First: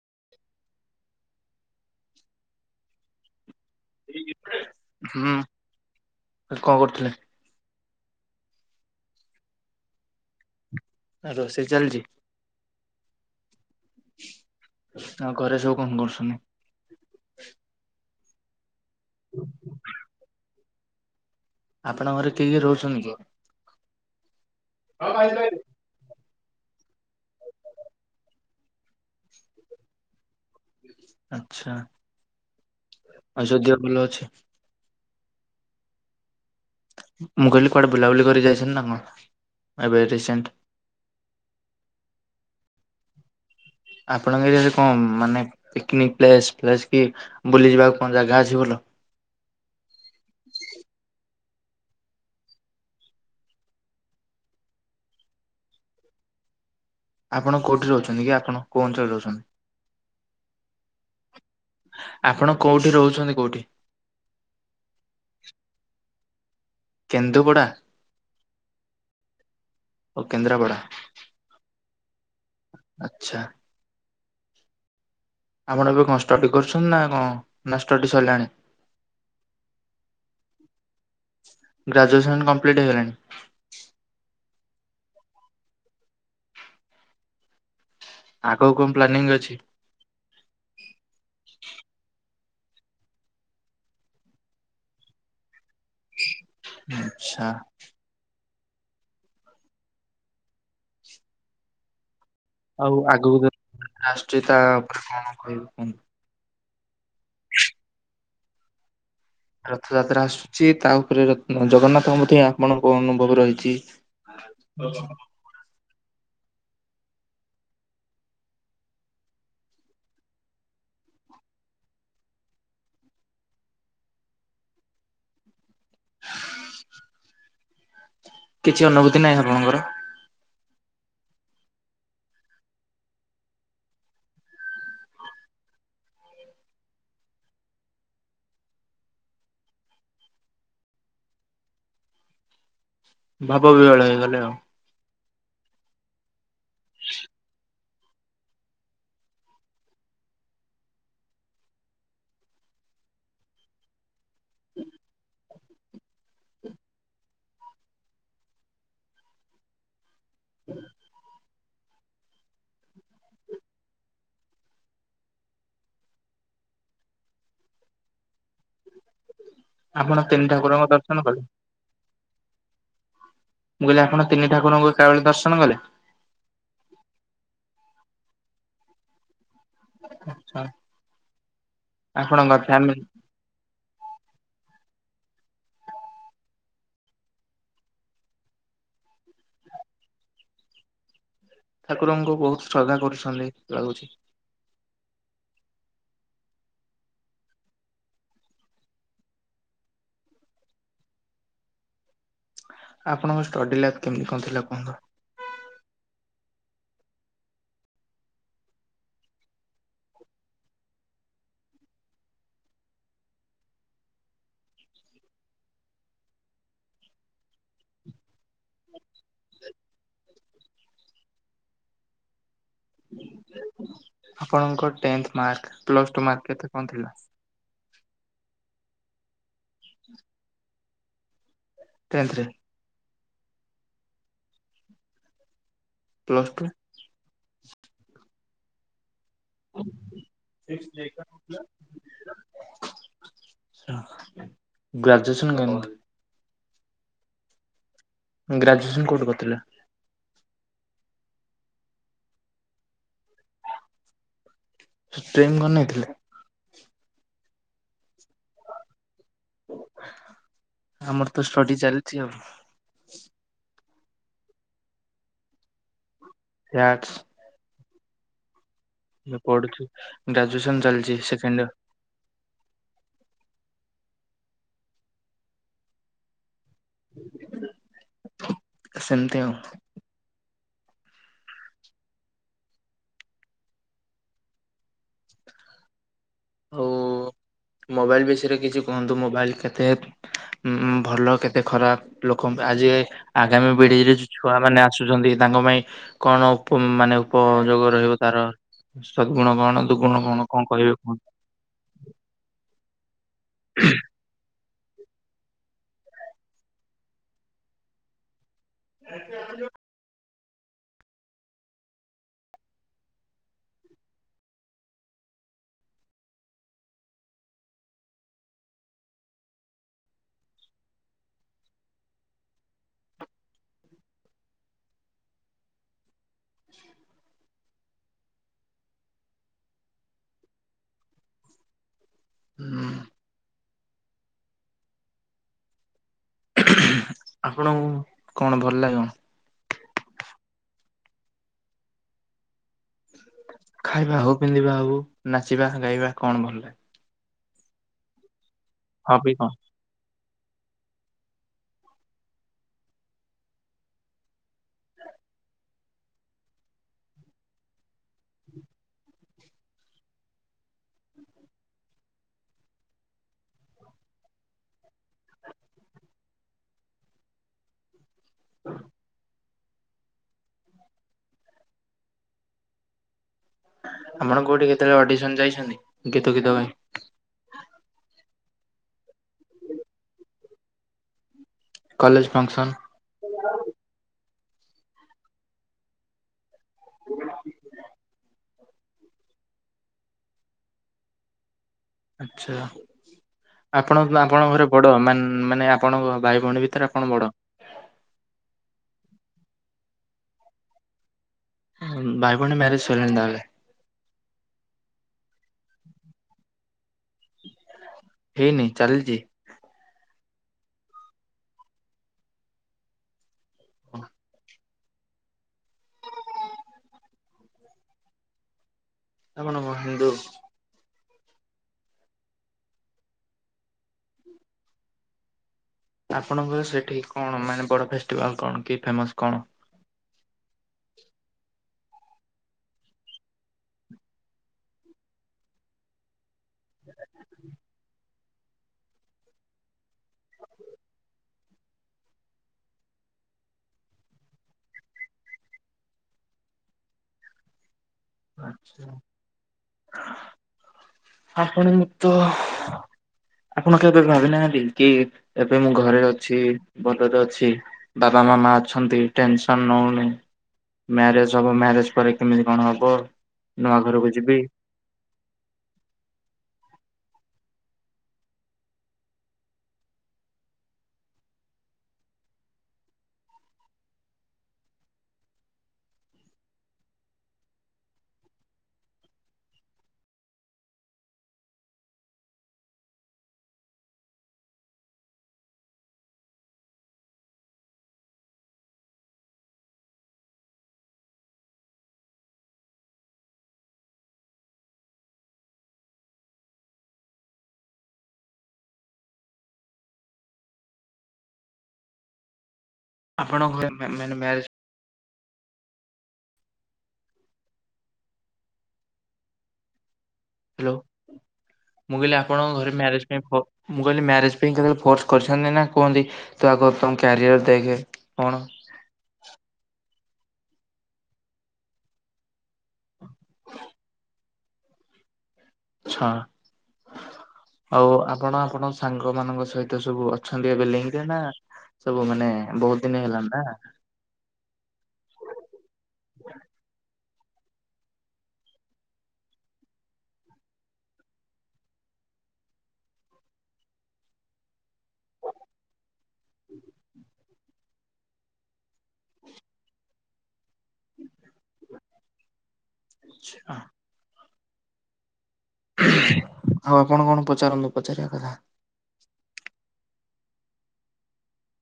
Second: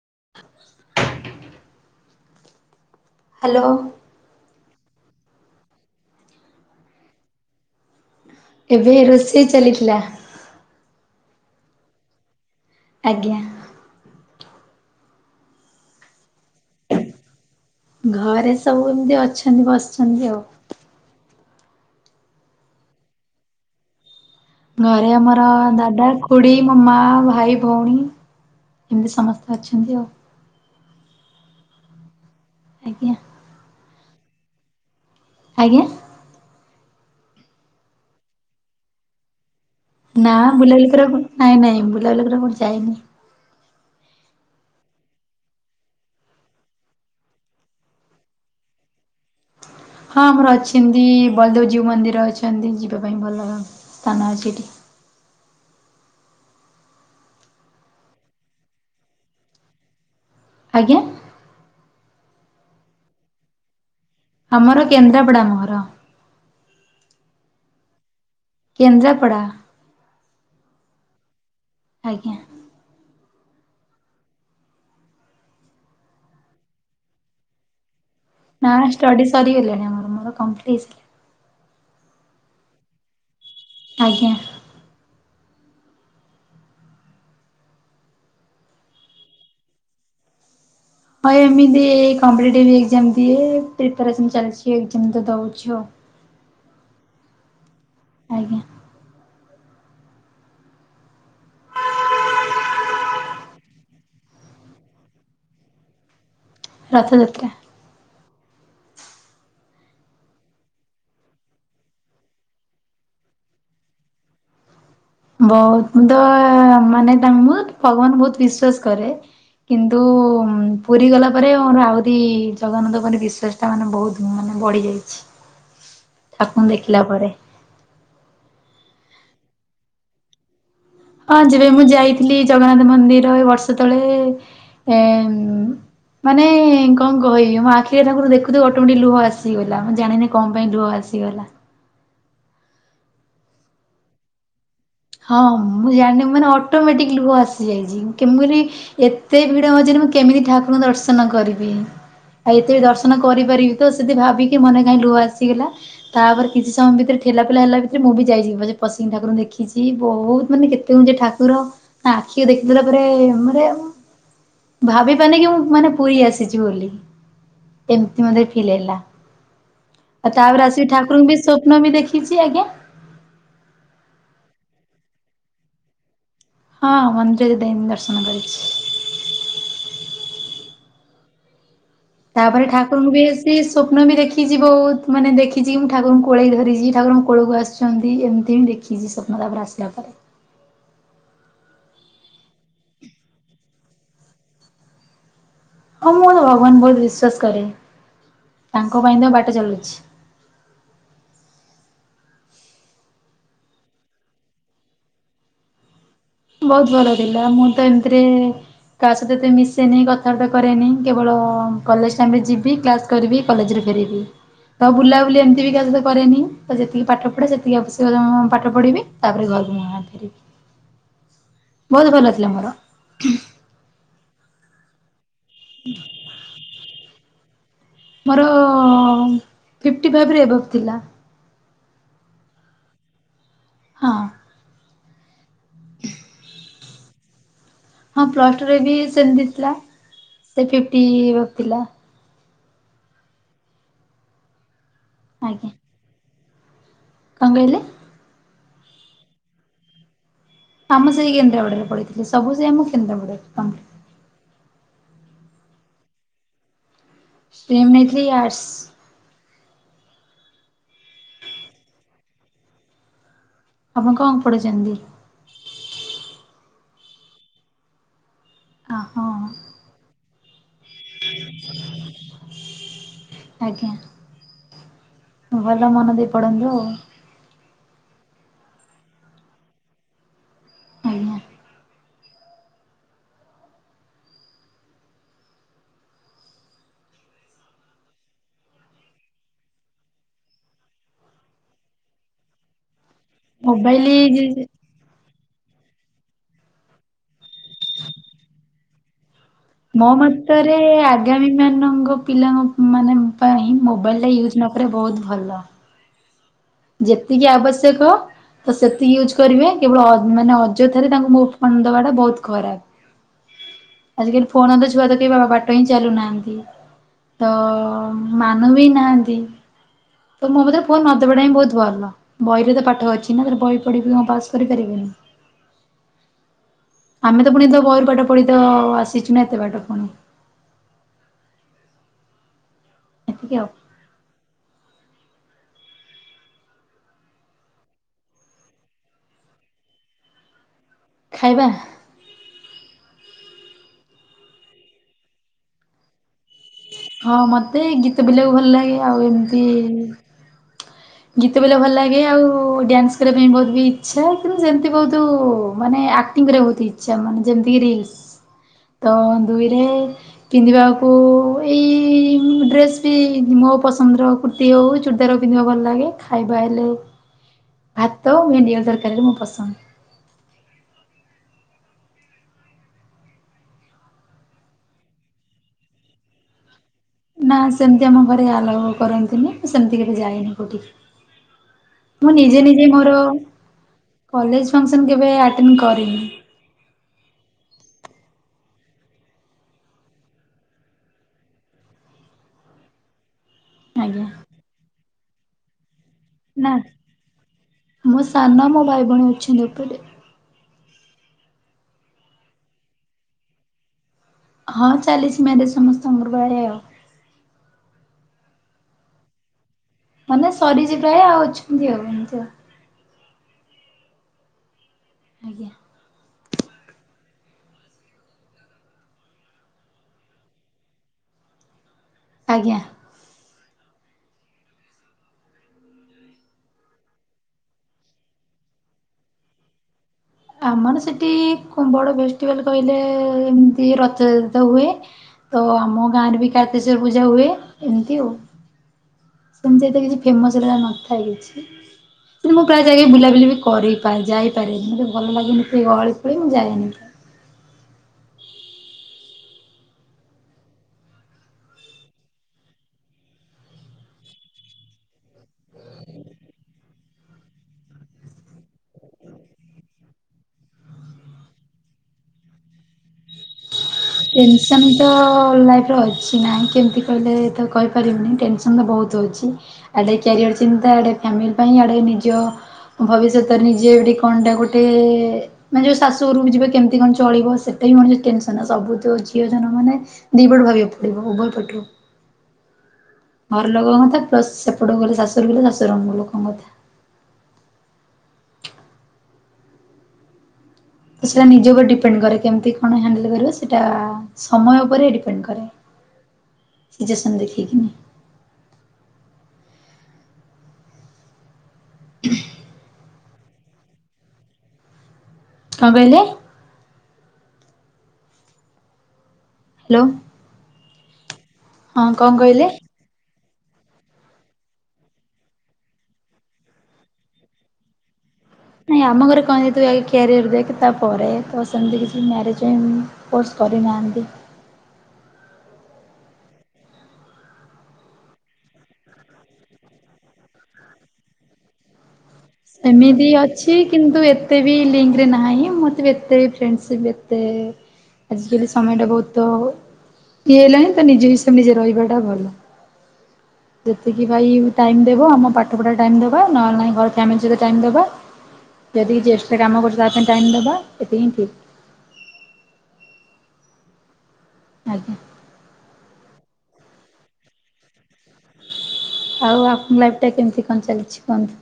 [inaudible] Hello. [inaudible] ହୁଁ [inaudible] କଣ କରୁଥିଲେ? ଏବେ ରୋଷେଇ ଚାଲିଥିଲା। ଆ ରୋଷଇ ଚାଲିଚି। ଆଜ୍ଞା!। [inaudible] ଆଉ ଘରେ ସବୁ କଣ କରୁଛନ୍ତି? ଘରେ ସବୁ ଏମିତି ଅଛନ୍ତି ବସିଛନ୍ତି ଆଉ। ଆପଣଙ୍କ ଘରେ କିଏ କିଏ ରୋହୁଛନ୍ତି କି? ଘରେ ଆମର ଦାଦା ଖୁ ଖୁଡି ମୋ ମା ଭାଇ ଭଉଣୀ ଏମିତି ସମସ୍ତେ ଅଛନ୍ତି ଆଉ। ଆଛା। ଆଜ୍ଞା। ଆଉ ଯଦିଓ ଭଲ ଅଛି। ଆଜ୍ଞା? ମୁଁ କହିଲି କୁଆଡେ ବୁଲାବୁଲି କରି ଯାଇଛନ୍ତି ନା କଣ? ଏବେ ନା ରିସେଣ୍ଟ? ବୁଲାବୁଲି କରିବା କୁ ନାଇଁ ନାଇଁ ବୁଲାବୁଲି କରିବା କୁ କୁଆଡ଼େ ଯାଇନି। ଆପଣଙ୍କ ଏରିଆ ରେ କଣ ମାନେ ପିକନିକ୍ ପ୍ଲେସ ଫ୍ଲେସ କି ବୁଲି ଯିବାକୁ କଣ ଜାଗା ଅଛି ଭଲ? ହଁ ଆମର ଅଛନ୍ତି ବଳଦେବଜୀଉ ମନ୍ଦିର ଅଛନ୍ତି ଯିବା ପାଇଁ ଭଲ ସ୍ଥାନ ଅଛି ଏଠି। ଆପଣ କୋଉଠି ରହୁଛନ୍ତି କି ଆପଣ କୋଉ ଅଞ୍ଚଳରେ ରହୁଛନ୍ତି। ଆଜ୍ଞା? ଆପଣ କୋଉଠି ରହୁଛନ୍ତି କୋଉଠି। ଆମର କେନ୍ଦ୍ରାପଡା ଆମ ଘର। କେନ୍ଦୁପଡ଼ା? କେନ୍ଦ୍ରାପଡ଼ା। ଓ କେନ୍ଦ୍ରାପଡ଼ା। ଆଜ୍ଞା। ଆଛା। ଆପଣ ଏବେ କଣ ଷ୍ଟଡି କରୁଛନ୍ତି ନା କଣ ନା ଷ୍ଟଡି ସରିଲାଣି? ନା ଷ୍ଟଡି ସରିଗଲାଣି ଆମର ମୋର କମ୍ପ୍ଲିଟ। ଗ୍ରାଜୁଏସନ୍ କମ୍ପ୍ଲିଟ୍ ହେଇଗଲାଣି? ଆଜ୍ଞା। ଆଗକୁ କଣ ପ୍ଲାନିଂ ଅଛି? ହଁ ଏମିତି କପିଟିଭ ଏକ୍ଜାମ ଦିଏ ପ୍ରିପାରେସନ ଚାଲିଛି ଏମୀତ ତ ଦଉଛି ଆଉ। ଆଚ୍ଛା। ଆଜ୍ଞା। ଆଉ ଆଗକୁ କେତ୍ ଆସୁଛି ତା ଉପରେ କଣ କହିବୁ କୁହନ୍ତୁ? ରଥ ଯାତ୍ରା। ରଥଯାତ୍ରା ଆସୁଛି ତା ଉପରେ ରଥ ଜଗନ୍ନାଥଙ୍କ ପ୍ରତି ଆପଣଙ୍କ କଣ ଅନୁଭବ ରହିଛି? ଆଛ। ବହୁତ ମୁଁ ତ ମାନେ ତାଙ୍କୁ ମୁ ଭଗବାନଙ୍କୁ ବହୁତ ବିଶ୍ଵାସ କରେ। କିନ୍ତୁ ପୁରୀ ଗଲା ପରେ ମୋର ଆହୁରି ଜଗନ୍ନାଥ ଉପରେ ବିଶ୍ୱାସ ତା ମାନ ବହୁତ ମାନେ ବଢ଼ିଯାଇଛି। [inaudible] ଠାକୁରଙ୍କୁ ଦେଖିଲା ପରେ। କିଛି ଅନୁଭୂତି ନାହିଁ ଆପଣଙ୍କର? ହଁ ଯବେ ମୁଁ ଯାଇଥିଲି ଜଗନ୍ନାଥ ମନ୍ଦିର ଏ ବର୍ଷ ତଳେ ଏ ମାନେ କଣ କହିବି ମୋ ଆଖିରେ ଠାକୁର ଦେଖୁ ଦେଖୁ ଅଟୋମ୍ୟାଟିକ ଲୁହ ଆସିଗଲା ମୁଁ ଜାଣିନି। କଣ ପାଇଁ ଲୁହ ଆସିଗଲା। ଭାବ ବିହୋଳ ହେଇଗଲେ ଆଉ। ହଁ ମୁଁ ଜାଣିନି ମାନେ ଅଟୋମେଟିକ ଲୁହ ଆସିଯାଇଛି କେମିତିରି ଏତେ ଭିଡ ମଝିରେ ମୁଁ କେମିତି ଠାକୁରଙ୍କୁ ଦର୍ଶନ କରିବି? ଏଇଥିରେ ଦର୍ଶନ କରିପାରିବି ତ, ସେଠି ଭାବିକି ମନେ କାହିଁ ଲୁହ ଆସିଗଲା ତାପରେ କିଛି ସମୟ ଭିତରେ ଠେଲା ପେଲା ହେଲା ବି ଯେ ମୁଁ ବି ଯାଇଛି ବୋଧେ ପଶିକି ଠାକୁରଙ୍କୁ ଦେଖିଛି ବହୁତ ମାନେ କେତେ ଉଁଚା ଠାକୁର ତା ଆଖିକି ଦେଖିଦେଲା ପରେ ମାନେ ଭାବି ପାରୁନି କି ମୁଁ ମାନେ ପୁରୀ ଆସିଛି ବୋଲି। ଏମିତି ମୋତେ ଫିଲ୍ ହେଲା ଆପଣ ଆଉ ତିନି ତାପରେ ଠାକୁରଙ୍କ ଆସିକି ବି ଦର୍ଶନ ଠାକୁରଙ୍କୁ ବି କଲେ ପୂର୍ଣ୍ଣମୀ ଦେଖିଛି ଆଜ୍ଞା। ମୁଁ କହିଲି ଆପଣ ତିିନିଠାକୁରଙ୍କୁ ଏକାବେଳେ ଦର୍ଶନ କଲେ? ହଁ ମନ୍ଦିରରେ ଯାଇ ଦର୍ଶନ କରିଛି। ଆଚ୍ଛା। ଆପଣଙ୍କ ତାପରେ ଫ୍ୟାମିଲି ଠାକୁରଙ୍କୁ ବି ସେ ସ୍ୱପ୍ନ ବି ଦେଖିଛି ବହୁତ ମାନେ ଦେଖିଛିି। ମୁଁ ଠାରଙ୍କୁ କୋଳେଇକି ଧରିଛି ଠାକୁରଙ୍କ କୋଳକୁ ଆସିଛନ୍ତି, ଏମିତି କିଛି ସ୍ବପ୍ନ ତାପରେ ଆସିଲା ପା। ଠାକୁରଙ୍କୁ ବହୁତ ଶ୍ରଦ୍ଧା କରୁଛନ୍ତି ଲାଗୁଛି। ହଁ ମୁଁ ତ ଭଗବାନଙ୍କୁ ବହୁତ ବିଶ୍ଵାସ କରେ ତାଙ୍କ ପାଇଁ ତ ବାଟ ଚାଲୁଛି। ଆପଣଙ୍କ ଷ୍ଟଡି ଲାଇଫ କେମିତି କଣ ଥିଲା କୁହନ୍ତ? ବହୁତ ଭଲଥିଲା ମୁଁ ତ ଏମିତିରେ କା ସହିତ ଏତେ ମିଶେନି କଥାବାର୍ତ୍ତା କରେନି କେବଳ କଲେଜ ଟାଇମ୍ରରେ ଯିବି କ୍ଲା କରିବି କଲେଜ ରେ ଫେରିବି। ତ ବୁଲାବୁଲି ଏମିତି ବି କାହା ସହିତ କରେନି, ତ ଯେତିକି ପାଠ ପଢେ ସେତିକି ଆବଶ୍ୟ ପାଠ ପଢ଼ିବି ତାପରେ ଘରକୁ ମୁଁ ଆସେ। ବହୁତ ଭଲ ଥିଲା ମୋର। ଆପଣଙ୍କ tenth mark, plus two mark କେତେ କଣ ଥିଲା? ମୋର ଫିଫ୍ଟି ଫାଇଭରେ ଏଭଭ୍ ଥିଲା। ଟେନ୍ଥ। ହଁ। ହଁ ପ୍ଲସ୍ ଟୁ। ହଁ ପ୍ଲସ ଟୁରେ ବି ସେମିତି ଥିଲା ସେ ଫିଫଟି ଥିଲା। ଗ୍ରାଜୁଏସନ ଆଜ୍ଞା। କଣ? କଣ କହିଲେ? ଗ୍ରାଜୁଏସନ କୋଉଠି କରିଥିଲେ? ଆମେ ସେଇ କେନ୍ଦ୍ରାପଡାରେ ପଢ଼ି ଥିଲେ ସବୁ ସେଇ ଆମ କେନ୍ଦ୍ରାଡାରେ କ ଷ୍ଟ୍ରୀମ୍ କଣ ନେଇ ଥିଲ? ଷ୍ଟ୍ରୀମ ନେ ଆଟ୍ସ। ଆମର ତ ଷ୍ଟଡି ଚାଲିଛି ଆଉ। ଆପଣ କଣ ପଢ଼ିଛନ୍ତି? ଫ୍ୟାଟ୍। ହଁ ପଢୁଛି ଗ୍ରାଜୁଏସନ ଚାଲିଛି ସେକେଣ୍ଡ ଇଅର୍। ଆଜ୍ଞା ଭଲ ମନ ଦେଇ ପଢ଼ନ୍ତୁ। ସେମତି ଆଉ। ଉ ହୁଁ। ଅ ମୋବାଇଲ ବିଷୟରେ କିଛି କୁହନ୍ତୁ ମୋବାଇଲ କେତେ ଉଁ ଭଲ କେତେ ଖରାପ ଲୋକ ଆଜି ଆଗାମୀ ପିଢିରେ ମୋବାଇଲି ଛୁଆ ମାନେ ଆସୁଚନ୍ତି ତାଙ୍କ ପାଇଁ କଣ ଉପ-ମାନେ ଉପଯୋଗ ରହିବ ତାର ସଦ୍ ଗୁଣ କଣ ମୋ ଦୁର୍ଗୁଣ କଣ କଣ ମତରେ କହିବେ କୁହନ୍ତୁ ଆଗାମୀ ମାନଙ୍କ ପିଲାଙ୍କ ମାନେ ପାଇଁ ମୋବାଇଲ ଟା ୟୁଜ୍ ନକରିବା ବହୁତ୍ ଭଲ। ଯେତିକି ଆବଶ୍ୟକ ତ ସେତିକି ୟୁଜ୍ କରିବେ। କେବଳ ଅ-ମାନେ ଅଯଥାରେ ତାଙ୍କୁ ମୋ ଉ-ଫୋନ୍ ଦବାଟା ବହୁତ୍ ଖରାପ୍। ଆଜିକାଲି ଫୋନ୍ ତ ଛୁଆ [unintelligible] ବାଟ ହିଁ ଚାଲୁନାହାନ୍ତି। ତ ମାନୁ ବି ନାହାନ୍ତି। ତ ମୋ ମତରେ ଫୋନ୍ ନ ଦବାଟା ହିଁ ବହୁତ୍ ଭଲ ବହିରେ ତ ପାଠ ଅଛି ନା ବହି ପଢି କଣ ପାସ୍ କରିପାରିବେନି। ହୁ ଆମେ ତ ପୁଣି ତ ବହି ପାଠ ପଢି ତ ଆସିଚୁ ନା ଏତେ ବାଟ ପୁଣି। [unintelligible] [inaudible] ଆପଣଙ୍କୁ କଣ ଭଲ ଲାଗିବ? ଖାଇବା? ଖାଇବା ହଉ ପିନ୍ଧିବା ହଉ ନାଚିବା ଗାଇବା କଣ ଭଲ ଲାଗେ? ହଁ ମତେ ଗୀତ ବୋଲିବାକୁ ଭଲ ଲାଗେ ଆଉ ହବି କଣ ଏମିତି ଗୀତ ବୋଲିବାକୁ ଭଲ ଲାଗେ ଆଉ ଡ୍ୟାନ୍ସ୍ କରିବା ପାଇଁ ବହୁତ ବି ଇଚ୍ଛା କିନ୍ତୁ ସେମିତି ବହୁତୁ ମାନେ ଆ କ୍ଟିଙ୍ଗ୍ କରିବା ପାଇଁ ବହୁତ୍ ଇଚ୍ଛା ମାନେ ଯେମିତି ରିଲ୍ସ୍ ତ ଦୁଇରେ ପିନ୍ଧିବାକୁ ଏଇ ଡ୍ରେସ୍ [unintelligible] ମୋ ପସନ୍ଦର କୁର୍ତ୍ତୀ ହଉ ଚୁଡିଦାର୍ ପିନ୍ଧିବା ଭଲ ଲାଗେ ଖାଇବା ହେଲେ ଭାତ ଭେଣ୍ଡି ଆଳୁ ତରକାରୀ ବି ମୋ ପସନ୍ଦ୍। ଆପଣ କଉଠି କେତେବେଳେ ଅଡିସନ୍ ଯାଇଚନ୍ତି ଗୀତ ଗୀତ ପାଇଁ? ନା ସେମିତି ଆମ ଘରେ ଆଲାଓ କରନ୍ତିନି ମୁଁ ସେମିତି କେବେ ଯାଇନି କଉଠିକି। କଲେଜ ମୁଁ ନିଜେ ଫଙ୍କସନ ନିଜେ ମୋର କଲେଜ୍ ଫଙ୍କ୍ସନ୍ କେବେ ଆଟେଣ୍ଡ୍ କରିନି। [inaudible] ଆଛା ଆପଣ ଆଜ୍ଞା। ଆପଣଙ୍କ ଘରେ ବଡ ମାନ୍- ମାନେ ଆପଣଙ୍କ ଭାଇ ଭଉଣୀ ଭିତରେ ଆପଣ ବଡ? ମୁଁ ସାନ ମୋ ଭାଇ ଭଉଣୀ ଅଛନ୍ତି ଉପରେ। ଭାଇ ଭଉଣୀ ମ୍ୟାରେଜ୍ ସଇଲାଣି ତାହେଲେ? ହଁ ଚାଲିଚି ମ୍ୟାରେଜ୍ ସମସ୍ତଙ୍କର [unintelligible] ଆଉ। ହେଇନି ଚାଲିଚି? ମାନେ ସରିଚି ପ୍ରାୟେ ଆଉ ଅଛନ୍ତି ଆଉ ଏମିତି ଆଉ। ହଁ ଆଜ୍ଞା। ଆପଣ କଣ ହିନ୍ଦୁ? ଆଜ୍ଞା। ଆପଣଙ୍କର ସେଠି କଣ ମାନେ ବଡ ଫେଷ୍ଟିଭାଲ୍ କଣ କି ଫେମସ୍ କଣ? ଆମର ସେଠି ବଡ ଫେଷ୍ଟିଭାଲ୍ କହିଲେ ଏମିତି ରଜ ତ ହୁଏ ତ ଆମ ଗାଁ ରେ ବି କାର୍ତିକେଶ୍ଵର ପୂଜା ହୁଏ ଏମିତି ଆଉ। ସେମିତି ଏଠେ କିଛି ଫେମସ୍ ହେରା ନଥାଏ କିଛି। ହ କିନ୍ତୁ ମୁଁ ପ୍ରାୟେ ଯାଇକି ବୁଲାବୁଲି ବି କରିପାରେ ଯାଇପାରେ କିନ୍ତୁ ମତେ ଭଲ ଲାଗେନି ସେ ଗହଳି ପହଳି ମୁଁ ଯାଏନି। ଆଛା ଆପଣ ମୁ ତ ଆପଣ କେବେ ଭାବି ନାହାନ୍ତି କି ଏବେ ମୁଁ ଘରେ ଅଛି ଭଲରେ ଅଛି। ବାବା ମାମା ଅଛନ୍ତି ଟେନସନ୍ ନଉନି। ମ୍ୟାରେଜ୍ ହବ, ମ୍ୟାରେଜ୍ ପରେ କେମିତି କଣ ହବ? ନୂଆ ଘରୁକୁ ଯିବି। ସେମିତିତ ଲାଇଫରେ ଅଛି ନାଇଁ କେମତି କହିଲେ ତ କହିପାରିବିନି ଟେନସନ୍ ତ ବହୁତ୍ ଅଛି। ଆଡେ କ୍ୟାରିଅର ଚିନ୍ତା ଆଡେ ଫ୍ୟାମିଲ ପାଇଁ ଆଡେ ନିଜ ଭବିଷ୍ୟତରେ ନିଜେ ଏଠି କଣଟା ଗୋଟେ ମାନେ ଯୋଉ ଶାଶୁଘରୁକୁ ଯିବେ କେମତି କଣ ଚଳିବ, ସେଟା ବି ମଣିଷ ଟେନସ ସବୁ ତ ଝିଅ ଜନମ ମାନେ ଦି ପଟୁ ଭାବିବାକୁ ପଡିବ ଉଭୟ ପଟରୁ। ଘର ଲୋକଙ୍କ କଥା ପ୍ଲସ୍ ସେପଟକୁ ଗଲେ ଶାଶୁ ଘରୁକୁ ଗଲେ ଶାଶୁଘର ଲୋକଙ୍କ କଥା। ତ ସେଟା ନିଜ ଉପରେ ଡିପେଣ୍ଡ କରେ କେମତି କଣ ହ୍ୟାଣ୍ଡେଲ କରିବ ସେଟା ସମୟ ଓପେରେ ଡିପେଣ୍ଡ କରେ ସିଚୁଏସନ୍ ଦେଖିକିନି। ହୁଁ ଆପଣଙ୍କ ଘରେ ମ୍ୟା ମ୍ୟାନେ ମ୍ୟାରେଜ୍ କଁ କଇଲେ? ହାଲୋ। ହାଲୋ, ମୁଁ କଇଲି କଣ ଆପଣଙ୍କ କହିଲେ? ଘରେ ମ୍ୟାରେଜ ପାଇଁ ଫୋ ମୁଁ କଇଲି ମ୍ୟାରେଜ୍ ପାଇଁ କେତେବେଳେ ଫୋର୍ସ କରିସନ୍ତି ନା କୁହନ୍ତି ତୁ ଆଗ ତମ କ୍ୟାରିଅର ଦେଖେ କଣ? ନାଇଁ ଆମ ଘରେ କହନ୍ତି ତୁ ଆଗେ କ୍ୟାରିଅର ଦେଖେ ତା ପରେ ତ ସେମତି କିଛି ମ୍ୟାରେଜ କେମ୍ ଫୋର୍ସ କରିନାଆନ୍ତି। ଆଚ୍ଛା! ଆଉ ଆପଣ ଆପଣ ସାଙ୍ଗ ମାନଙ୍କ ସହିତ ସବୁ ଅଛନ୍ତି ଏବେ ଲିଙ୍କ୍ ରେ ନା ସବୁ ମାନେ ବହୁତ ଦିନ ସେମିତି ହେଲାଣି ନା ଅଛି। କିନ୍ତୁ ଏତେ ବି ଲିଙ୍କ୍ ରେ ନାହିଁ ମତେ ବି ଏତେ ଫ୍ରେଣ୍ଡ ସିପ୍ ଏତେ ଆଜିକାଲି ସମୟ ଟା ବହୁତ ଇଏ ହେଇଲାଣି ତ ନିଜେ ହିସାବ ନିଜେ ରହିବା ଟା ଭଲ। ଯେତିକି ଭାଇ ଟାଇମ୍ ଦେବ ଆମ ପାଠ ପଢା ଟାଇମ୍ ଦବା, ନହେଲେ ନାଇଁ ଘର ଫ୍ୟାମିଲ ସଇତ ଟାଇମ୍ ଦବା ଯଦି କିଛି ଏକ୍ସଟ୍ରା କାମ କରୁଛ ତା ପାଇଁ ଟାଇମ୍ ଦବା ଏତିକି ହିଁ ଠିକ୍। [unintelligible] ଆଚ୍ଛା। ଆଜ୍ଞା! ଆଉ ଆପଣ କଣ ପଚାରନ୍ତୁ ପଚାରିଆ କଥା? ଆଉ ଆପଣଙ୍କ ଲାଇଫ୍ ଟା କେମତି କଁ ଚାଲଚି କୁହନ୍ତୁ?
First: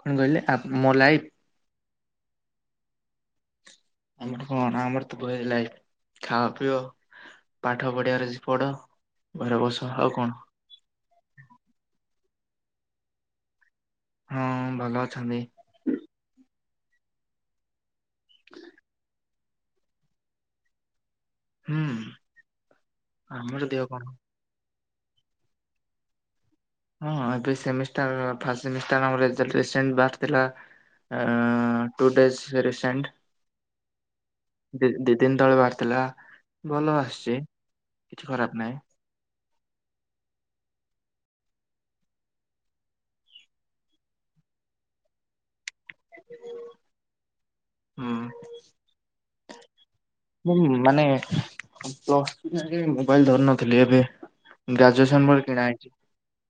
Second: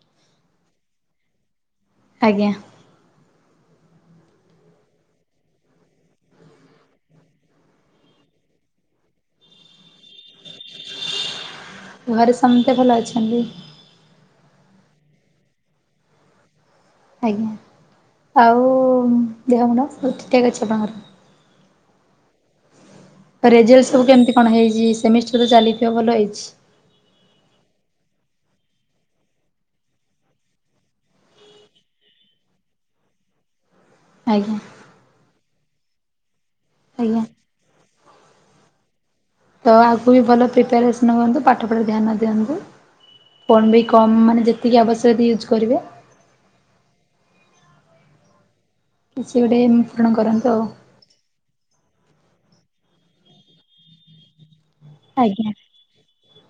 କଣ କଇଲେ ଆପ୍ ମୋ ଲାଇପ୍? ଆଜ୍ଞା! ଆମର କଣ ଆମର ତ କଇଲେ ଖାଅ ପିଅ। ପାଠ ପଢିବାର ଅଛି ପଢ, ଘରେ ବସ ଆଉ କଣ? ଘରେ ସମିତେ ଭଲ ଅଛନ୍ତି। ହଁଅଁ ଭଲ ଅଛନ୍ତି। ଆଜ୍ଞା! ଆଉ ଉମ ଦେହ ମୁଣ୍ଡ ସବୁ ଠିକ୍ ଠାକ୍ ଅଛ ତମର। ହୁଁ। ଆମର ଦେହ ରେଜେଲ୍ଟସ ସବୁ କେମତି କଣ ହେଇଚି? ସେମିଷ୍ଟର ଚାଲିଥିବ ଭଲ ହେଇଛି। ହଁ ଏବେ ସେମିଷ୍ଟାର ଫାଷ୍ଟ ସେମିଷ୍ଟାର ଆମ ରେଜଲ୍ଟ ରିସେଣଟ୍ଟ ବାହାରିଥିଲା ଏଁ ଏଁ ଟୁ ଡେଜସ୍ ରେ ରିସେଣ୍ଟ। ଆଜ୍ଞା! ଦି ଦିନ୍ ତଳେ ବାହାରିଥିଲା ଭଲ ଆଜ୍ଞା ଆସଚି କିଛି ଖରାପ୍ ନାଇଁ। ତ ଆଗୁକୁ ବି ଭଲ ପ୍ରିପାଏରେସନ୍ ହୁଅନ୍ତୁ। ପାଠ ପଢ଼ାରେ ଧ୍ୟାନ ଦିଅନ୍ତୁ। ଫୋନ୍ ବି କମ୍ ମାନେ ଯେତିକି ଆବଶ୍ୟକ ୟୁଜ୍ କରିବେ। ହୁଁ କିଛି ଗୋଟେ ପୂରଣ କରନ୍ତୁ ଆଉ। ମାନେ ତ ମୋବାଇଲ ଧରିନଥିଲି ଏବେ ଗ୍ରାଜୁଏସନ ପରେ ଆଜ୍ଞା କିଣା ହେଇଚି।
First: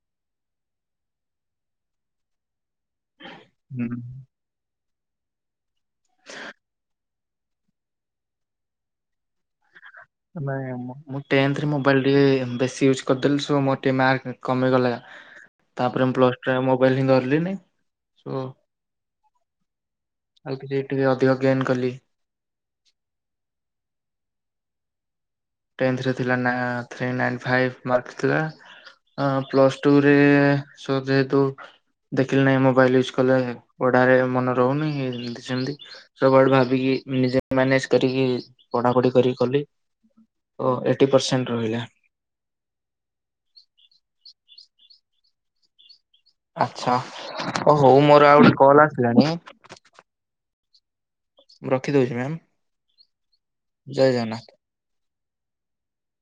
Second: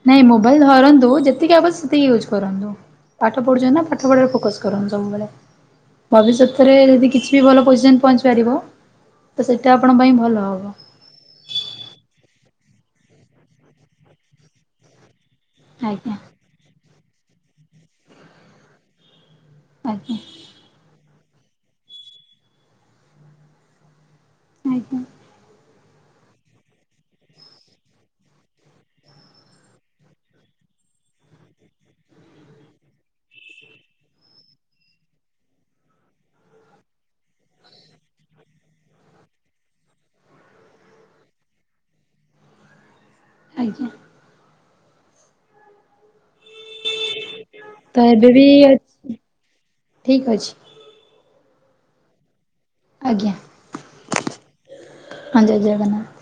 ନାଇଁ ମୋବାଇଲ ଧରନ୍ତୁ। ଯେତିକି ଆବ ସେତିକି ୟୁଜ୍ କରନ୍ତୁ। ପାଠ ପଢୁଚନ୍ତି ନା ହୁଁ। ପାଠ ପଢ଼ା ଫୋକସ କରନ୍ତୁ ସବୁ ବେଳେ। ଭବିଷତରେ କିଛି ଯଦି ଭଲ ପଇସା ଇନ ପହଞ୍ଚି ପାରିବ। ତ ସେଇଟା ଆପଣ ପାଇଁ ଭଲ ହବ। ନାଇଁ ଆମ ମୁଁ ଟେନ୍ଥ ରେ ମୋବାଇଲ୍ ଟେ ବେଶୀ ୟୁଜ୍ କରିଦେଲି ତ ସବୁ ମୋର ମାର୍କ କମିଗଲା। ତାପରେ ଆଜ୍ଞା ପ୍ଲସ ଟାଇ ମୋବାଇଲ ଧରିଲିନି ହଁ। ଆଜ୍ଞା! ଆଉ ଟିକେ ଏଥିରେ ଅଧିକ ଗେନ୍ କଲି। ଆଞା! ଟେନ୍ଥଥିଲା ନା ଥ୍ରି ନାଇନଫାଇବ ମାର୍କ ଥିଲା। ହଁ ପ୍ଲସ ଟୁ ରେ ସୋ ଯେହେତୁ ଦେଖିଲେ ନାଇଁ ମୋବାଇଲ ୟୁଜ୍ କଲେ ପଢାରେ ମନେ ରହୁନି ସେମତି। ସବୁଆଡୁ ଭାବିକି ନିଜେ ମ୍ୟାନେଜ୍ କରିକି ପଢାପଢି କରିକି କଲି। ଓ ଏଟି ପରସେଣ୍ଟ ରହିଲା। ଆଜ୍ଞା! ଆଚ୍ଛା, ଓ ହଉ ତ ମୋର ଏବେ ଆଉ ବି ଗୋଟେ କଲ ଆସିଲାଣି। ଠିକ୍ ଅଛି। ମୁଁ ରଖିଦେଉଛି ମ୍ୟାମ୍। ଆଜ୍ଞା, ଜୟ ଜଗନ୍ନାଥ। ହଁ ଜଗନ୍ନାଥ।